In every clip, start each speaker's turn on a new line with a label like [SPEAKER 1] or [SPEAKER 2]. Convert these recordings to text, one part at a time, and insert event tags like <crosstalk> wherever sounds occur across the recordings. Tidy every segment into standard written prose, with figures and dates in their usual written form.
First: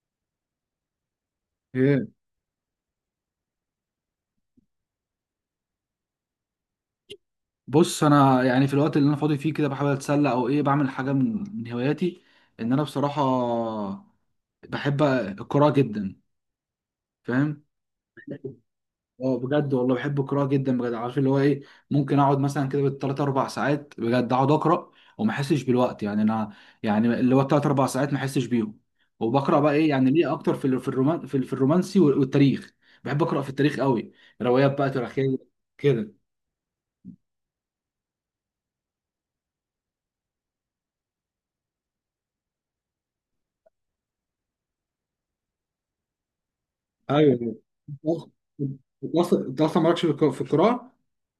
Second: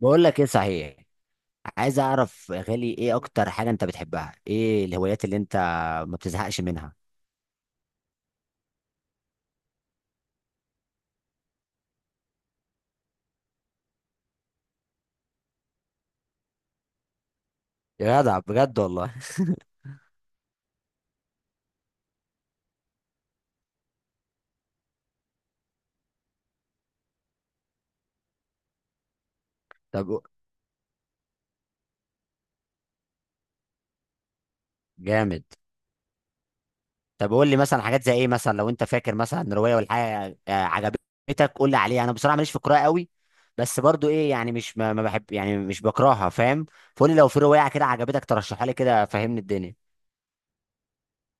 [SPEAKER 1] بقول لك ايه؟ صحيح. عايز
[SPEAKER 2] ايه.
[SPEAKER 1] اعرف يا غالي ايه اكتر حاجه انت بتحبها، ايه الهوايات اللي انت ما بتزهقش منها؟
[SPEAKER 2] بص، انا يعني في الوقت اللي انا فاضي فيه كده بحاول اتسلى او ايه بعمل حاجه من هواياتي. ان انا بصراحه بحب القراءه جدا. فاهم.
[SPEAKER 1] يا جدع، بجد والله.
[SPEAKER 2] اه بجد والله، بحب القراءه جدا بجد. عارف اللي هو ايه، ممكن اقعد مثلا كده بالثلاث اربع ساعات بجد، اقعد اقرا وما احسش بالوقت يعني. انا يعني اللي هو الثلاث اربع ساعات ما احسش بيهم. وبقرا بقى
[SPEAKER 1] <laughs>
[SPEAKER 2] ايه
[SPEAKER 1] طب
[SPEAKER 2] يعني، ليه اكتر في ال- في الرومان في ال- في الرومانسي وال- والتاريخ بحب اقرا في التاريخ قوي، روايات بقى تاريخيه
[SPEAKER 1] جامد.
[SPEAKER 2] كده.
[SPEAKER 1] طب قول لي مثلا حاجات زي ايه، مثلا لو انت فاكر مثلا روايه ولا حاجه عجبتك قول لي عليها. انا بصراحه ماليش في القراءه قوي، بس برضو ايه يعني، مش ما بحب يعني، مش بكرهها، فاهم؟ فقول لي لو في
[SPEAKER 2] ايوه.
[SPEAKER 1] روايه كده عجبتك
[SPEAKER 2] أص-
[SPEAKER 1] ترشحها لي كده،
[SPEAKER 2] انت
[SPEAKER 1] فهمني
[SPEAKER 2] اصلا انت
[SPEAKER 1] الدنيا.
[SPEAKER 2] اصلا مالكش في القراءه.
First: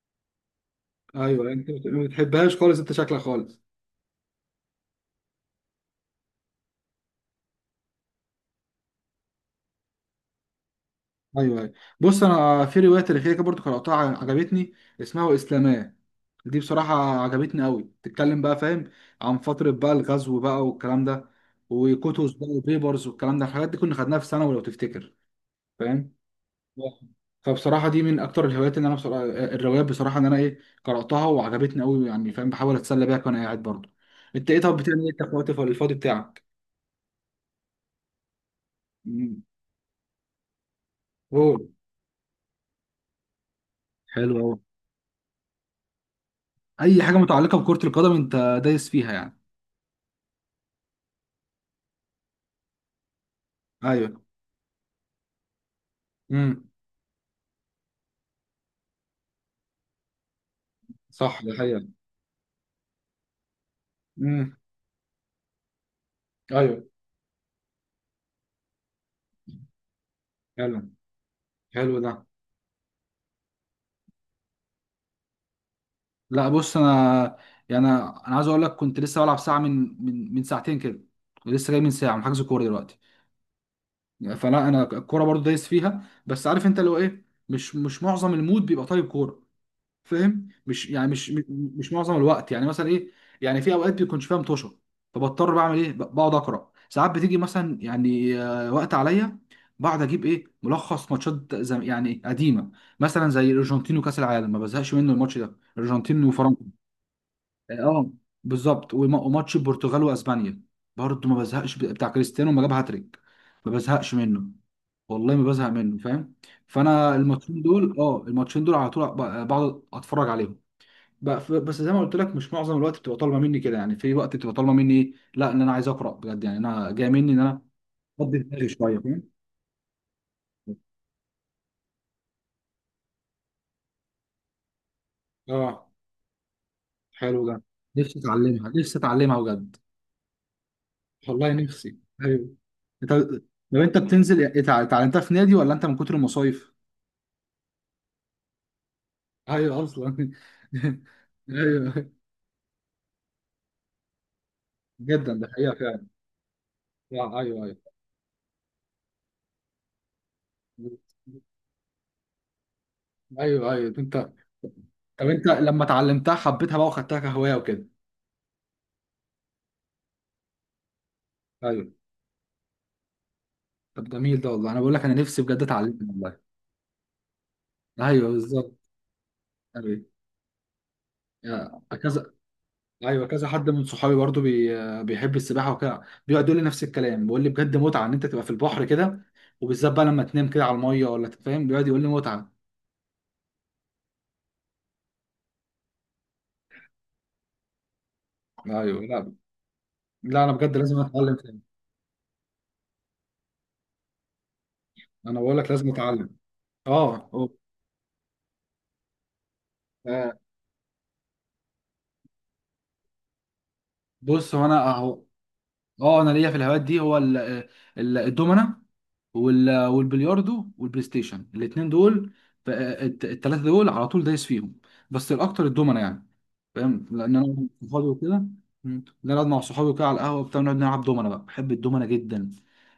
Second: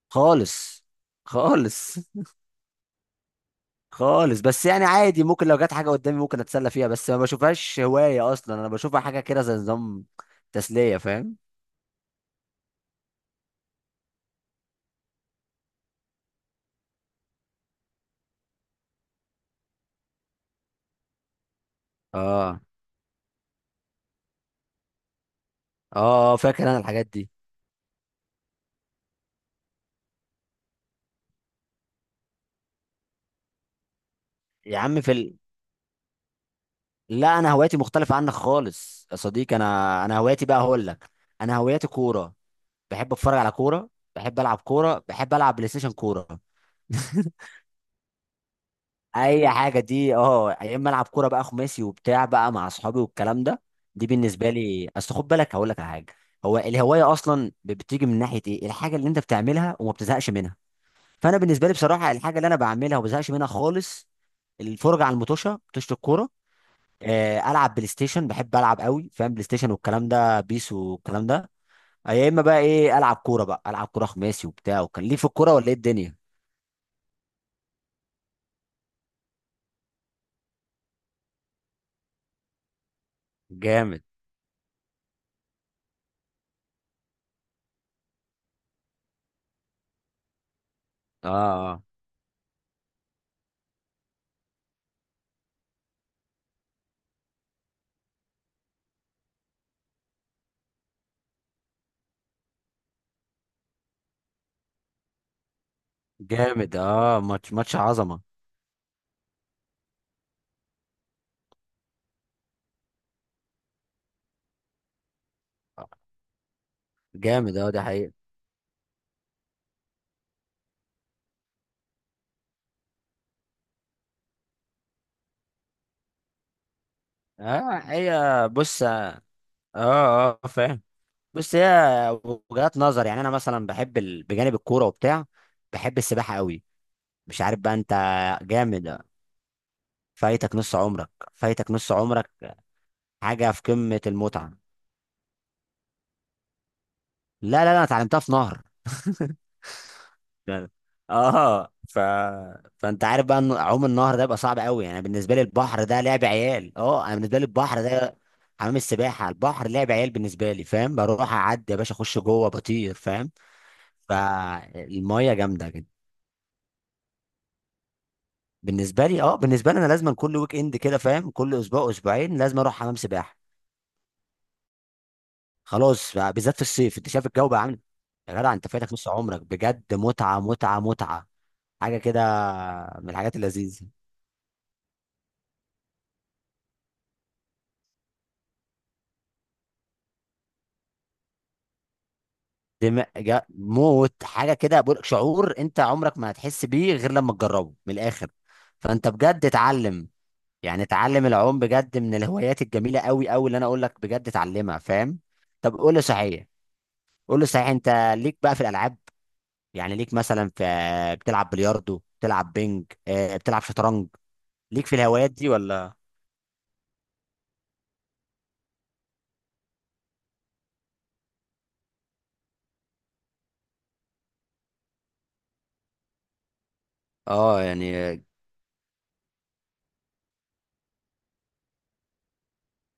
[SPEAKER 1] خالص.
[SPEAKER 2] ايوه
[SPEAKER 1] خالص.
[SPEAKER 2] ما بتحبهاش خالص، انت شكلك خالص.
[SPEAKER 1] خالص بس يعني عادي، ممكن لو جت حاجه قدامي ممكن اتسلى فيها، بس ما بشوفهاش هوايه اصلا، انا بشوفها حاجه كده زي نظام تسليه، فاهم؟
[SPEAKER 2] ايوه ايوه. بص انا في روايه تاريخيه كده برضه قراتها عجبتني اسمها واسلاماه. دي بصراحه عجبتني قوي، بتتكلم بقى فاهم عن فتره بقى الغزو بقى والكلام ده، وكوتوس بقى
[SPEAKER 1] اه،
[SPEAKER 2] وبيبرز والكلام ده. الحاجات دي كنا خدناها في ثانوي لو تفتكر. فاهم.
[SPEAKER 1] اه، فاكر انا الحاجات دي.
[SPEAKER 2] فبصراحة دي من أكتر الهوايات اللي أنا بصراحة، الروايات بصراحة إن أنا إيه قرأتها وعجبتني أوي يعني. فاهم. بحاول أتسلى بيها وأنا قاعد برضه. أنت إيه، طب
[SPEAKER 1] يا عم
[SPEAKER 2] بتعمل إيه
[SPEAKER 1] في
[SPEAKER 2] أنت في وقتك الفاضي بتاعك؟
[SPEAKER 1] لا، انا هوايتي مختلفه عنك خالص يا
[SPEAKER 2] مم.
[SPEAKER 1] صديقي، انا هوايتي بقى هقول لك. انا
[SPEAKER 2] أوه.
[SPEAKER 1] هوايتي كوره، بحب اتفرج على كوره،
[SPEAKER 2] حلو
[SPEAKER 1] بحب
[SPEAKER 2] أوي.
[SPEAKER 1] العب كوره، بحب العب بلاي ستيشن كوره.
[SPEAKER 2] أي
[SPEAKER 1] <laughs>
[SPEAKER 2] حاجة متعلقة بكرة القدم أنت دايس فيها يعني.
[SPEAKER 1] اي حاجه دي، اه، يا اما العب كوره بقى خماسي وبتاع بقى مع اصحابي والكلام ده. دي
[SPEAKER 2] أيوه.
[SPEAKER 1] بالنسبه لي، اصل خد بالك هقول لك على حاجه. هو
[SPEAKER 2] امم.
[SPEAKER 1] الهوايه اصلا بتيجي من ناحيه ايه الحاجه اللي انت بتعملها وما بتزهقش منها. فانا
[SPEAKER 2] صح، ده
[SPEAKER 1] بالنسبه لي
[SPEAKER 2] حقيقة.
[SPEAKER 1] بصراحه الحاجه اللي انا بعملها وما بزهقش منها خالص:
[SPEAKER 2] امم.
[SPEAKER 1] الفرجه على المطوشه، مطوشه الكوره.
[SPEAKER 2] أيوه.
[SPEAKER 1] العب بلاي ستيشن، بحب العب قوي، فاهم؟ بلاي ستيشن والكلام ده، بيس
[SPEAKER 2] حلو.
[SPEAKER 1] والكلام ده.
[SPEAKER 2] حلو ده.
[SPEAKER 1] يا اما بقى ايه، العب كوره بقى، العب كوره خماسي وبتاع، وكان ليه في الكوره ولا ايه الدنيا؟
[SPEAKER 2] لا بص أنا، يعني أنا عايز أقول لك كنت لسه بلعب ساعة من ساعتين كده، ولسه جاي من ساعة من حجز كورة دلوقتي.
[SPEAKER 1] جامد
[SPEAKER 2] فلا انا الكوره برضو دايس فيها، بس عارف انت لو ايه، مش معظم المود بيبقى طالب كوره. فاهم. مش يعني مش
[SPEAKER 1] اه
[SPEAKER 2] مش
[SPEAKER 1] اه
[SPEAKER 2] مش معظم الوقت يعني، مثلا ايه. يعني في اوقات بيكونش فيها مطوشه، فبضطر بعمل ايه، بقعد اقرا ساعات بتيجي مثلا يعني وقت عليا. بقعد اجيب ايه ملخص ماتشات زم يعني قديمه، مثلا زي الارجنتين وكاس العالم، ما بزهقش منه الماتش ده، الارجنتين وفرنسا.
[SPEAKER 1] جامد. اه، ماتش ماتش
[SPEAKER 2] اه
[SPEAKER 1] عظمه.
[SPEAKER 2] بالظبط. وماتش البرتغال واسبانيا برضه ما بزهقش، بتاع كريستيانو لما جاب هاتريك، ما بزهقش منه. والله ما بزهق منه. فاهم. فانا
[SPEAKER 1] جامد،
[SPEAKER 2] الماتشين
[SPEAKER 1] اه، ده
[SPEAKER 2] دول،
[SPEAKER 1] حقيقة.
[SPEAKER 2] اه الماتشين دول على طول بقعد اتفرج عليهم. بس زي ما قلت لك، مش معظم الوقت بتبقى طالبه مني كده، يعني في وقت بتبقى طالبه مني ايه، لا ان انا عايز اقرا بجد، يعني انا جاي مني ان انا
[SPEAKER 1] اه،
[SPEAKER 2] افضي
[SPEAKER 1] هي،
[SPEAKER 2] دماغي
[SPEAKER 1] بص،
[SPEAKER 2] شويه.
[SPEAKER 1] اه،
[SPEAKER 2] فاهم.
[SPEAKER 1] اه، فاهم، بص، هي وجهات نظر. يعني انا مثلا بحب بجانب الكوره وبتاع
[SPEAKER 2] اه.
[SPEAKER 1] بحب السباحه قوي. مش
[SPEAKER 2] حلو
[SPEAKER 1] عارف
[SPEAKER 2] ده.
[SPEAKER 1] بقى انت.
[SPEAKER 2] نفسي اتعلمها، نفسي
[SPEAKER 1] جامد.
[SPEAKER 2] اتعلمها بجد.
[SPEAKER 1] فايتك نص عمرك.
[SPEAKER 2] والله
[SPEAKER 1] فايتك نص
[SPEAKER 2] نفسي.
[SPEAKER 1] عمرك.
[SPEAKER 2] ايوه. انت
[SPEAKER 1] حاجه في
[SPEAKER 2] لو انت
[SPEAKER 1] قمه
[SPEAKER 2] بتنزل
[SPEAKER 1] المتعه.
[SPEAKER 2] اتعلمتها في نادي، ولا انت من كتر المصايف؟
[SPEAKER 1] لا، لا، لا، انا اتعلمتها في نهر.
[SPEAKER 2] ايوه اصلا <laughs>
[SPEAKER 1] يعني، اه
[SPEAKER 2] ايوه.
[SPEAKER 1] فانت عارف بقى ان عوم النهر ده بيبقى صعب قوي، يعني
[SPEAKER 2] جدا،
[SPEAKER 1] بالنسبه لي
[SPEAKER 2] ده حقيقه
[SPEAKER 1] البحر ده
[SPEAKER 2] فعلا.
[SPEAKER 1] لعب عيال. اه، انا بالنسبه
[SPEAKER 2] لا،
[SPEAKER 1] لي
[SPEAKER 2] ايوه ايوه.
[SPEAKER 1] البحر ده حمام السباحه، البحر لعب عيال بالنسبه لي، فاهم؟ بروح اعدي يا باشا اخش جوه بطير، فاهم؟
[SPEAKER 2] ايوه ايوه انت. طب
[SPEAKER 1] فالميه
[SPEAKER 2] انت
[SPEAKER 1] جامده
[SPEAKER 2] لما
[SPEAKER 1] جدا.
[SPEAKER 2] اتعلمتها حبيتها بقى وخدتها كهوايه وكده؟
[SPEAKER 1] بالنسبه لي، اه، بالنسبه لي انا لازم كل ويك اند كده، فاهم؟ كل اسبوع
[SPEAKER 2] ايوه.
[SPEAKER 1] اسبوعين لازم اروح حمام سباحه.
[SPEAKER 2] طب جميل ده والله، انا بقول لك انا نفسي بجد
[SPEAKER 1] خلاص
[SPEAKER 2] اتعلمها والله.
[SPEAKER 1] بالذات في الصيف انت شايف الجو بقى عامل إيه؟
[SPEAKER 2] ايوه
[SPEAKER 1] يا جدع انت
[SPEAKER 2] بالظبط.
[SPEAKER 1] فاتك نص عمرك بجد،
[SPEAKER 2] ايوه
[SPEAKER 1] متعه متعه متعه، حاجه كده
[SPEAKER 2] كذا
[SPEAKER 1] من
[SPEAKER 2] ايوه
[SPEAKER 1] الحاجات
[SPEAKER 2] كذا حد من
[SPEAKER 1] اللذيذه.
[SPEAKER 2] صحابي برضو بيحب السباحه وكده، بيقعد يقول لي نفس الكلام، بيقول لي بجد متعه ان انت تبقى في البحر كده، وبالذات بقى لما تنام كده على الميه ولا فاهم بيقعد يقول لي متعه.
[SPEAKER 1] دماغ موت. حاجه كده بقول، شعور انت عمرك ما هتحس بيه غير لما تجربه من الاخر.
[SPEAKER 2] ايوه.
[SPEAKER 1] فانت
[SPEAKER 2] لا
[SPEAKER 1] بجد اتعلم،
[SPEAKER 2] لا، انا بجد
[SPEAKER 1] يعني
[SPEAKER 2] لازم
[SPEAKER 1] اتعلم
[SPEAKER 2] اتعلم
[SPEAKER 1] العوم
[SPEAKER 2] تاني.
[SPEAKER 1] بجد، من الهوايات الجميله قوي قوي اللي انا اقول لك بجد اتعلمها، فاهم؟
[SPEAKER 2] انا بقول لك
[SPEAKER 1] طب
[SPEAKER 2] لازم
[SPEAKER 1] قول لي
[SPEAKER 2] اتعلم.
[SPEAKER 1] صحيح.
[SPEAKER 2] اه.
[SPEAKER 1] قول لي
[SPEAKER 2] أوه.
[SPEAKER 1] صحيح انت، ليك بقى في الالعاب؟ يعني ليك
[SPEAKER 2] آه،
[SPEAKER 1] مثلا في، بتلعب بلياردو، بتلعب بينج، بتلعب شطرنج؟
[SPEAKER 2] بص هو
[SPEAKER 1] ليك
[SPEAKER 2] انا
[SPEAKER 1] في
[SPEAKER 2] اهو.
[SPEAKER 1] الهوايات دي ولا؟
[SPEAKER 2] اه انا ليا في الهوايات دي، هو الدومنه والبلياردو والبلاي ستيشن، الاثنين دول، الثلاثه دول على طول دايس فيهم، بس الاكتر الدومنه يعني. فاهم لان انا أقعد
[SPEAKER 1] اه
[SPEAKER 2] مع صحابي
[SPEAKER 1] يعني.
[SPEAKER 2] وكده. مم. نقعد مع صحابي وكده على القهوه بتاع، نقعد نلعب دومنه بقى، بحب الدومنه جدا.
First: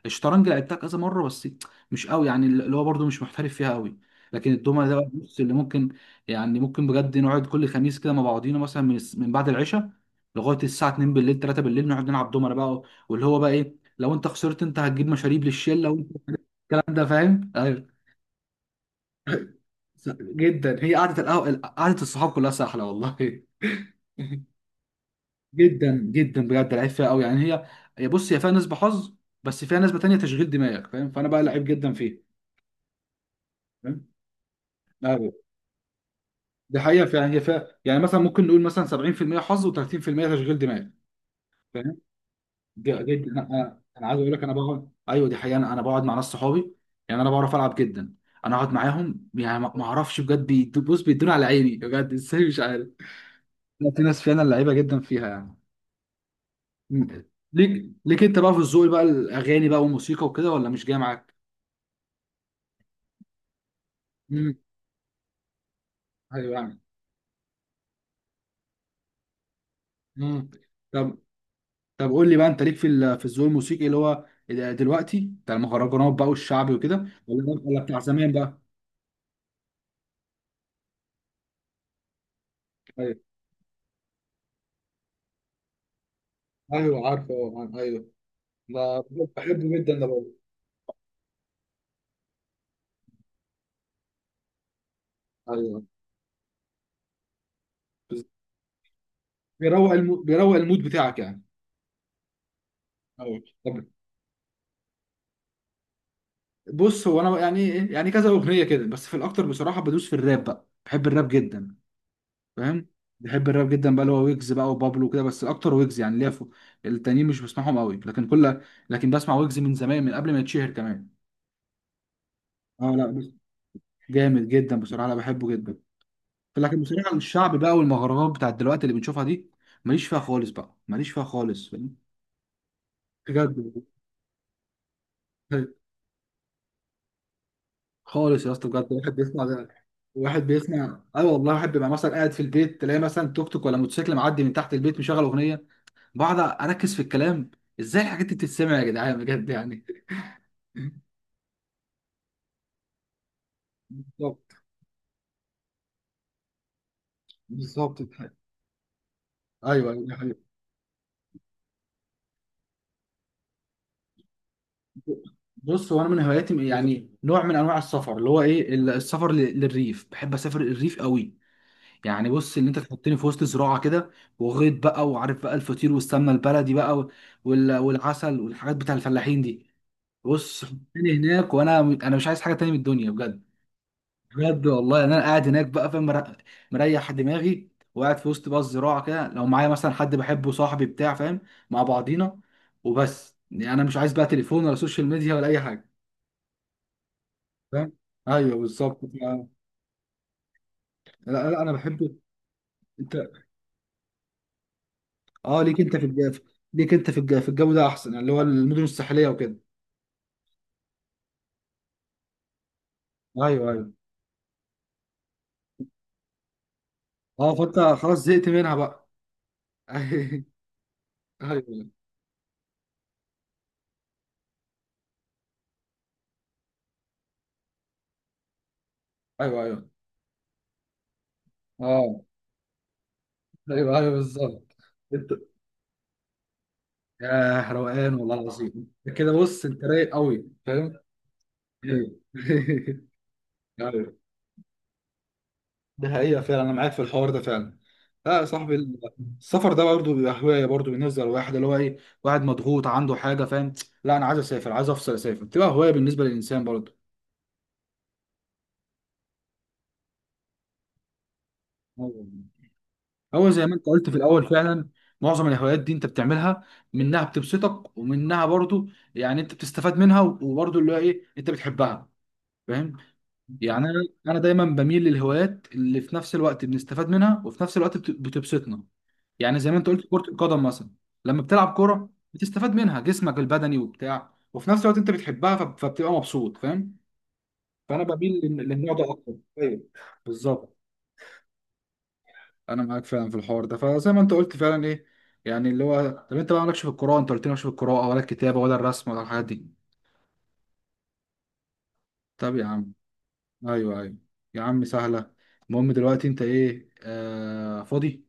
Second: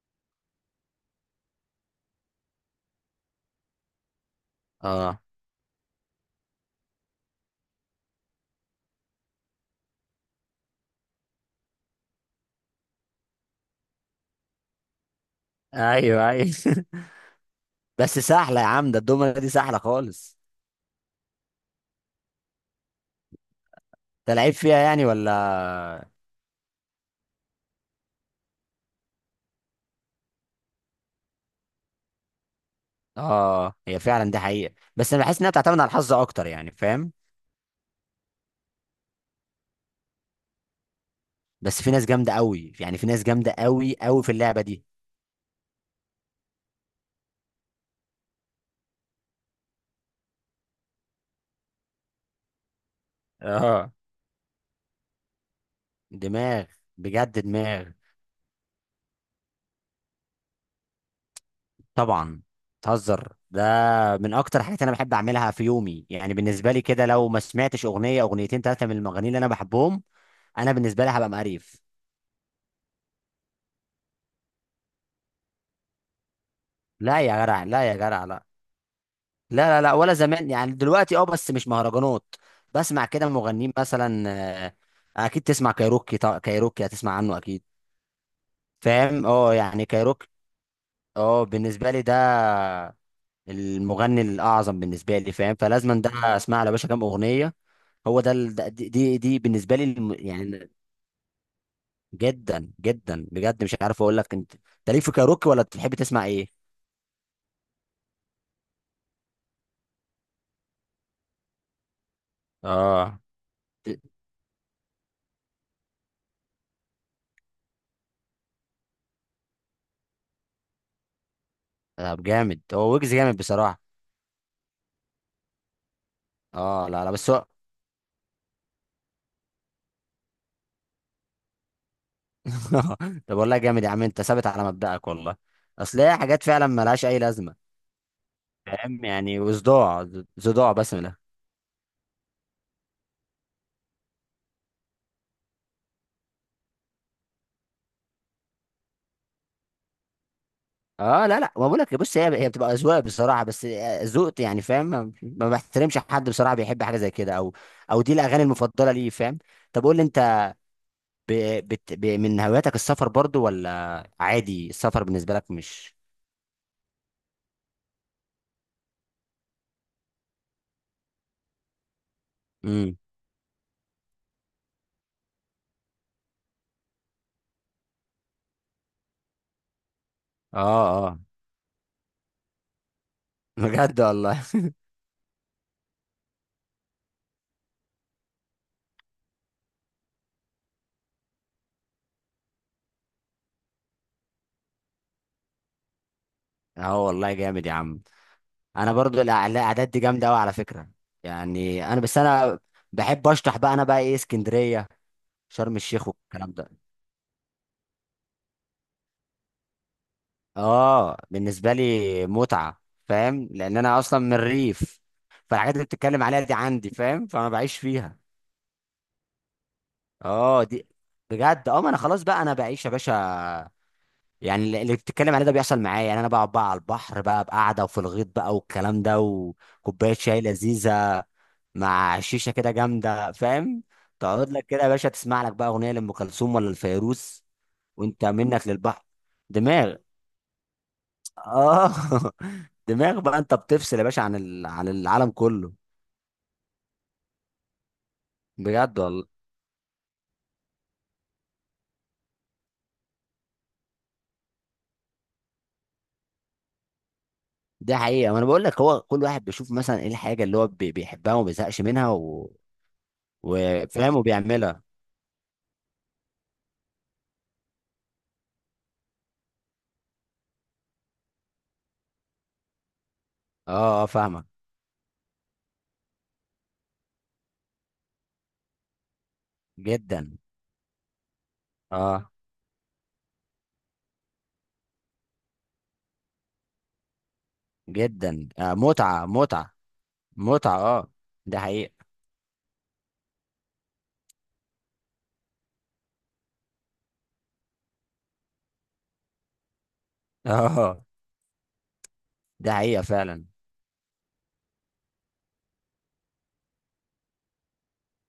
[SPEAKER 2] الشطرنج لعبتها كذا مره بس، مش قوي يعني، اللي هو برضو مش محترف فيها قوي. لكن الدومنه ده بقى،
[SPEAKER 1] اه،
[SPEAKER 2] بص اللي ممكن، يعني ممكن بجد نقعد كل خميس كده مع بعضينا، مثلا من بعد العشاء لغايه الساعه 2 بالليل، 3 بالليل، نقعد نلعب دومنه بقى، واللي هو بقى ايه لو انت خسرت انت هتجيب مشاريب للشله، وانت
[SPEAKER 1] ايوه، ايوه. <laughs>
[SPEAKER 2] الكلام ده فاهم. ايوه.
[SPEAKER 1] بس سهله يا عم، ده الدومنه دي سهله خالص.
[SPEAKER 2] جدا، هي قعده القهوه قعده الصحاب كلها سهله والله
[SPEAKER 1] انت
[SPEAKER 2] <laughs>
[SPEAKER 1] لعيب فيها يعني
[SPEAKER 2] جدا
[SPEAKER 1] ولا؟
[SPEAKER 2] جدا بجد لعيب فيها قوي يعني. هي بص، هي فيها نسبه حظ، بس فيها نسبه تانية تشغيل دماغك. فاهم. فانا بقى لعيب جدا فيه.
[SPEAKER 1] اه، هي
[SPEAKER 2] فاهم.
[SPEAKER 1] فعلا دي حقيقة، بس انا
[SPEAKER 2] ايوه،
[SPEAKER 1] بحس انها بتعتمد على الحظ اكتر، يعني
[SPEAKER 2] دي حقيقه
[SPEAKER 1] فاهم؟
[SPEAKER 2] فعلا. هي فيها يعني مثلا ممكن نقول مثلا 70% حظ و30% تشغيل دماغ.
[SPEAKER 1] بس في
[SPEAKER 2] فاهم.
[SPEAKER 1] ناس جامدة قوي، يعني في ناس
[SPEAKER 2] جدا
[SPEAKER 1] جامدة
[SPEAKER 2] انا
[SPEAKER 1] قوي
[SPEAKER 2] انا عايز
[SPEAKER 1] قوي
[SPEAKER 2] اقول
[SPEAKER 1] في
[SPEAKER 2] لك، انا
[SPEAKER 1] اللعبة دي.
[SPEAKER 2] بقعد ايوه دي حقيقه، انا بقعد مع ناس صحابي. يعني انا بعرف العب جدا. انا اقعد معاهم يعني ما اعرفش بجد، بص بيدوني على عيني بجد ازاي مش عارف. لا،
[SPEAKER 1] اه،
[SPEAKER 2] في ناس فعلا لعيبه جدا فيها يعني.
[SPEAKER 1] دماغ.
[SPEAKER 2] م-
[SPEAKER 1] بجد دماغ.
[SPEAKER 2] ليك انت بقى في الذوق بقى، الاغاني بقى والموسيقى وكده، ولا مش جاي معاك؟
[SPEAKER 1] طبعا، تهزر ده؟ من
[SPEAKER 2] امم.
[SPEAKER 1] اكتر حاجات انا بحب اعملها في يومي، يعني
[SPEAKER 2] ايوه
[SPEAKER 1] بالنسبة
[SPEAKER 2] يعني.
[SPEAKER 1] لي كده لو ما سمعتش اغنية اغنيتين ثلاثة من المغنيين اللي انا بحبهم،
[SPEAKER 2] امم.
[SPEAKER 1] انا بالنسبة لي
[SPEAKER 2] طب.
[SPEAKER 1] هبقى مقريف.
[SPEAKER 2] طب قول لي بقى، انت ليك في الذوق الموسيقي اللي هو دلوقتي بتاع المهرجانات بقى والشعبي وكده،
[SPEAKER 1] لا يا
[SPEAKER 2] ولا
[SPEAKER 1] جدع،
[SPEAKER 2] ولا
[SPEAKER 1] لا يا
[SPEAKER 2] بتاع
[SPEAKER 1] جدع،
[SPEAKER 2] زمان
[SPEAKER 1] لا.
[SPEAKER 2] بقى؟
[SPEAKER 1] لا، لا، لا، ولا زمان يعني، دلوقتي اه، بس مش مهرجانات. بسمع
[SPEAKER 2] ايوه
[SPEAKER 1] كده مغنيين مثلا. آه، اكيد تسمع كايروكي، طبعا كايروكي
[SPEAKER 2] ايوه
[SPEAKER 1] هتسمع
[SPEAKER 2] عارفه،
[SPEAKER 1] عنه اكيد،
[SPEAKER 2] ايوه ده.
[SPEAKER 1] فاهم؟ اه
[SPEAKER 2] بحبه
[SPEAKER 1] يعني
[SPEAKER 2] جدا ده
[SPEAKER 1] كايروكي.
[SPEAKER 2] برضه.
[SPEAKER 1] اه، بالنسبه لي ده المغني الاعظم بالنسبه لي، فاهم؟
[SPEAKER 2] ايوه.
[SPEAKER 1] فلازما ده اسمع له يا باشا كام اغنيه. هو
[SPEAKER 2] بز-
[SPEAKER 1] ده دي بالنسبه لي
[SPEAKER 2] بيروق
[SPEAKER 1] يعني
[SPEAKER 2] المود بتاعك يعني.
[SPEAKER 1] جدا جدا
[SPEAKER 2] ايوه
[SPEAKER 1] بجد، مش
[SPEAKER 2] طب.
[SPEAKER 1] عارف اقول لك. انت ليك في كايروكي ولا بتحب تسمع ايه؟
[SPEAKER 2] بص هو انا بقى يعني يعني كذا اغنيه كده بس، في الاكتر بصراحه بدوس في الراب بقى، بحب الراب جدا. فاهم.
[SPEAKER 1] اه،
[SPEAKER 2] بحب الراب جدا بقى، اللي هو ويجز بقى وبابلو وكده، بس اكتر ويجز يعني ليا فوق، التانيين مش بسمعهم قوي. لكن كل، لكن بسمع ويجز من زمان من قبل ما يتشهر كمان.
[SPEAKER 1] طب جامد،
[SPEAKER 2] اه
[SPEAKER 1] هو
[SPEAKER 2] لا
[SPEAKER 1] ويجز
[SPEAKER 2] بس،
[SPEAKER 1] جامد بصراحه.
[SPEAKER 2] جامد جدا بصراحه انا بحبه جدا. لكن
[SPEAKER 1] اه، لا، لا،
[SPEAKER 2] بصراحه
[SPEAKER 1] بس هو.
[SPEAKER 2] الشعب بقى والمهرجانات بتاعت دلوقتي اللي بنشوفها دي، ماليش فيها خالص بقى، ماليش فيها خالص فاهم؟
[SPEAKER 1] <laughs> طب
[SPEAKER 2] بجد.
[SPEAKER 1] والله جامد يا عم، انت ثابت على مبدأك والله. اصل هي حاجات فعلا ملهاش اي لازمه،
[SPEAKER 2] خالص يا اسطى، بجد
[SPEAKER 1] فاهم؟
[SPEAKER 2] واحد
[SPEAKER 1] يعني
[SPEAKER 2] بيسمع ده،
[SPEAKER 1] وصداع،
[SPEAKER 2] واحد
[SPEAKER 1] صداع بس من
[SPEAKER 2] بيسمع
[SPEAKER 1] الآخر.
[SPEAKER 2] ايوه والله. واحد بيبقى مثلا قاعد في البيت تلاقي مثلا توك توك ولا موتوسيكل معدي من تحت البيت مشغل اغنيه، بقعد اركز في الكلام، ازاي الحاجات دي بتتسمع يا جدعان بجد يعني.
[SPEAKER 1] اه، لا، لا، ما بقولك، بص، هي بتبقى اذواق بصراحه، بس ذوقت
[SPEAKER 2] بالظبط.
[SPEAKER 1] يعني، فاهم؟ ما بحترمش حد بصراحه بيحب حاجه زي كده، او
[SPEAKER 2] بالظبط،
[SPEAKER 1] او دي
[SPEAKER 2] دي حقيقة.
[SPEAKER 1] الاغاني المفضله ليه، فاهم؟ طب
[SPEAKER 2] ايوه
[SPEAKER 1] قول لي
[SPEAKER 2] أيوة، دي حقيقة.
[SPEAKER 1] انت، ب... من هواياتك السفر برضو ولا عادي السفر بالنسبه لك
[SPEAKER 2] بص
[SPEAKER 1] مش؟
[SPEAKER 2] هو انا من هواياتي يعني نوع من انواع السفر، اللي هو ايه السفر للريف بحب اسافر الريف قوي. يعني بص ان انت
[SPEAKER 1] امم
[SPEAKER 2] تحطني في وسط زراعه كده، وغيط بقى، وعارف بقى الفطير والسمنه البلدي بقى والعسل والحاجات بتاع الفلاحين دي،
[SPEAKER 1] اه،
[SPEAKER 2] بص حطني
[SPEAKER 1] اه،
[SPEAKER 2] هناك وانا، مش عايز حاجه تاني من الدنيا بجد.
[SPEAKER 1] بجد والله.
[SPEAKER 2] بجد والله. يعني انا قاعد هناك بقى فاهم، مريح دماغي، وقاعد في وسط بقى الزراعه كده، لو معايا مثلا حد بحبه، صاحبي بتاع فاهم، مع بعضينا وبس، يعني انا مش عايز بقى تليفون ولا سوشيال ميديا ولا اي حاجه.
[SPEAKER 1] <laughs> اه والله جامد يا
[SPEAKER 2] فاهم.
[SPEAKER 1] عم.
[SPEAKER 2] ايوه
[SPEAKER 1] انا
[SPEAKER 2] بالظبط.
[SPEAKER 1] برضو
[SPEAKER 2] لا
[SPEAKER 1] الاعداد دي جامده قوي على فكره،
[SPEAKER 2] لا انا
[SPEAKER 1] يعني انا
[SPEAKER 2] بحب.
[SPEAKER 1] بس انا
[SPEAKER 2] انت
[SPEAKER 1] بحب اشطح بقى، انا بقى ايه اسكندريه،
[SPEAKER 2] اه،
[SPEAKER 1] شرم
[SPEAKER 2] ليك انت في
[SPEAKER 1] الشيخ
[SPEAKER 2] الجو،
[SPEAKER 1] والكلام ده.
[SPEAKER 2] ليك انت في الجو، في الجو ده احسن، اللي هو المدن الساحليه وكده.
[SPEAKER 1] اه بالنسبه لي متعه، فاهم؟
[SPEAKER 2] ايوه
[SPEAKER 1] لان
[SPEAKER 2] ايوه.
[SPEAKER 1] انا اصلا من الريف، فالحاجات اللي بتتكلم عليها دي عندي، فاهم؟ فانا
[SPEAKER 2] اه
[SPEAKER 1] بعيش
[SPEAKER 2] فانت خلاص
[SPEAKER 1] فيها.
[SPEAKER 2] زهقت منها بقى <laughs>
[SPEAKER 1] اه، دي بجد. اه، ما
[SPEAKER 2] ايوه
[SPEAKER 1] انا خلاص بقى، انا بعيش يا باشا، يعني اللي بتتكلم عليه ده بيحصل معايا. يعني انا بقعد بقى على البحر بقى بقعده، وفي الغيط بقى والكلام ده،
[SPEAKER 2] ايوه. ايوه.
[SPEAKER 1] وكوبايه شاي لذيذه مع
[SPEAKER 2] اه.
[SPEAKER 1] شيشه كده جامده، فاهم؟
[SPEAKER 2] ايوه ايوه
[SPEAKER 1] تقعد لك
[SPEAKER 2] بالظبط.
[SPEAKER 1] كده يا باشا،
[SPEAKER 2] انت
[SPEAKER 1] تسمع لك بقى اغنيه لام كلثوم ولا الفيروز،
[SPEAKER 2] يا روقان
[SPEAKER 1] وانت
[SPEAKER 2] والله
[SPEAKER 1] منك
[SPEAKER 2] العظيم،
[SPEAKER 1] للبحر.
[SPEAKER 2] انت كده بص انت
[SPEAKER 1] دماغ.
[SPEAKER 2] رايق قوي. فاهم.
[SPEAKER 1] اه
[SPEAKER 2] ايوه
[SPEAKER 1] <laughs>
[SPEAKER 2] <laughs>
[SPEAKER 1] دماغ بقى، انت بتفصل يا
[SPEAKER 2] ايوه.
[SPEAKER 1] باشا عن عن العالم كله،
[SPEAKER 2] ده حقيقة فعلا، انا معاك في الحوار ده فعلا. لا يا صاحبي.
[SPEAKER 1] بجد والله.
[SPEAKER 2] السفر ده برضه بيبقى هواية برضه بالنسبة للواحد اللي هو ايه، واحد مضغوط عنده حاجة. فاهم. لا انا عايز اسافر، عايز افصل، اسافر بتبقى هواية بالنسبة للانسان برضه.
[SPEAKER 1] دي حقيقه، ما انا بقول لك هو كل واحد بيشوف مثلا ايه الحاجه اللي هو بيحبها وما بيزهقش منها
[SPEAKER 2] أيوة. هو زي ما انت قلت في
[SPEAKER 1] وفاهم
[SPEAKER 2] الاول
[SPEAKER 1] وبيعملها.
[SPEAKER 2] فعلا. معظم الهوايات دي انت بتعملها، منها بتبسطك ومنها برضه يعني انت بتستفاد منها، وبرضه اللي هو ايه انت بتحبها. فاهم. يعني انا
[SPEAKER 1] اه، اه،
[SPEAKER 2] انا
[SPEAKER 1] فاهمك،
[SPEAKER 2] دايما بميل للهوايات اللي في نفس الوقت بنستفاد منها، وفي نفس الوقت بتبسطنا يعني زي ما انت قلت كرة
[SPEAKER 1] جدا.
[SPEAKER 2] القدم مثلا، لما بتلعب كرة
[SPEAKER 1] اه
[SPEAKER 2] بتستفاد منها جسمك البدني وبتاع، وفي نفس الوقت انت بتحبها فبتبقى مبسوط. فاهم. فانا بميل
[SPEAKER 1] جدا،
[SPEAKER 2] للنوع ده
[SPEAKER 1] متعه
[SPEAKER 2] اكتر.
[SPEAKER 1] متعه
[SPEAKER 2] ايوه بالظبط.
[SPEAKER 1] متعه. اه ده حقيقه.
[SPEAKER 2] انا معاك فعلا في الحوار ده. فزي ما انت قلت فعلا ايه، يعني اللي هو، طب انت بقى مالكش في القراءة، انت قلت لي مالكش في القراءة ولا الكتابة ولا الرسم ولا الحاجات دي؟
[SPEAKER 1] <laughs> اه
[SPEAKER 2] طب يا
[SPEAKER 1] ده
[SPEAKER 2] عم.
[SPEAKER 1] حقيقه فعلا.
[SPEAKER 2] ايوه ايوه. يا عم سهلة. المهم دلوقتي انت ايه آه فاضي؟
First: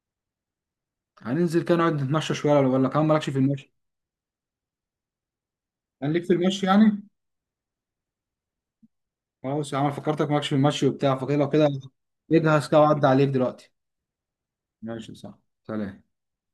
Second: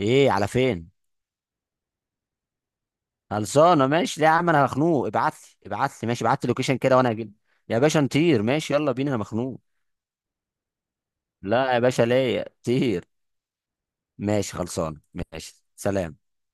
[SPEAKER 1] ايه على فين؟
[SPEAKER 2] هننزل كده نقعد نتمشى شويه، ولا كمان مالكش في المشي؟
[SPEAKER 1] خلصانه ماشي. لا يا عم انا مخنوق، ابعت لي ابعت لي
[SPEAKER 2] كان ليك
[SPEAKER 1] ماشي
[SPEAKER 2] في
[SPEAKER 1] ابعت لي
[SPEAKER 2] المشي
[SPEAKER 1] لوكيشن كده
[SPEAKER 2] يعني.
[SPEAKER 1] وانا هجيب. يا باشا نطير ماشي، يلا بينا انا مخنوق.
[SPEAKER 2] خلاص يا عم، فكرتك مالكش في المشي وبتاع، فكده لو كده
[SPEAKER 1] لا يا باشا ليا
[SPEAKER 2] اجهز كده
[SPEAKER 1] طير.
[SPEAKER 2] وعدي عليك دلوقتي.
[SPEAKER 1] ماشي خلصانه.
[SPEAKER 2] ماشي صح،
[SPEAKER 1] ماشي،
[SPEAKER 2] سلام.
[SPEAKER 1] سلام.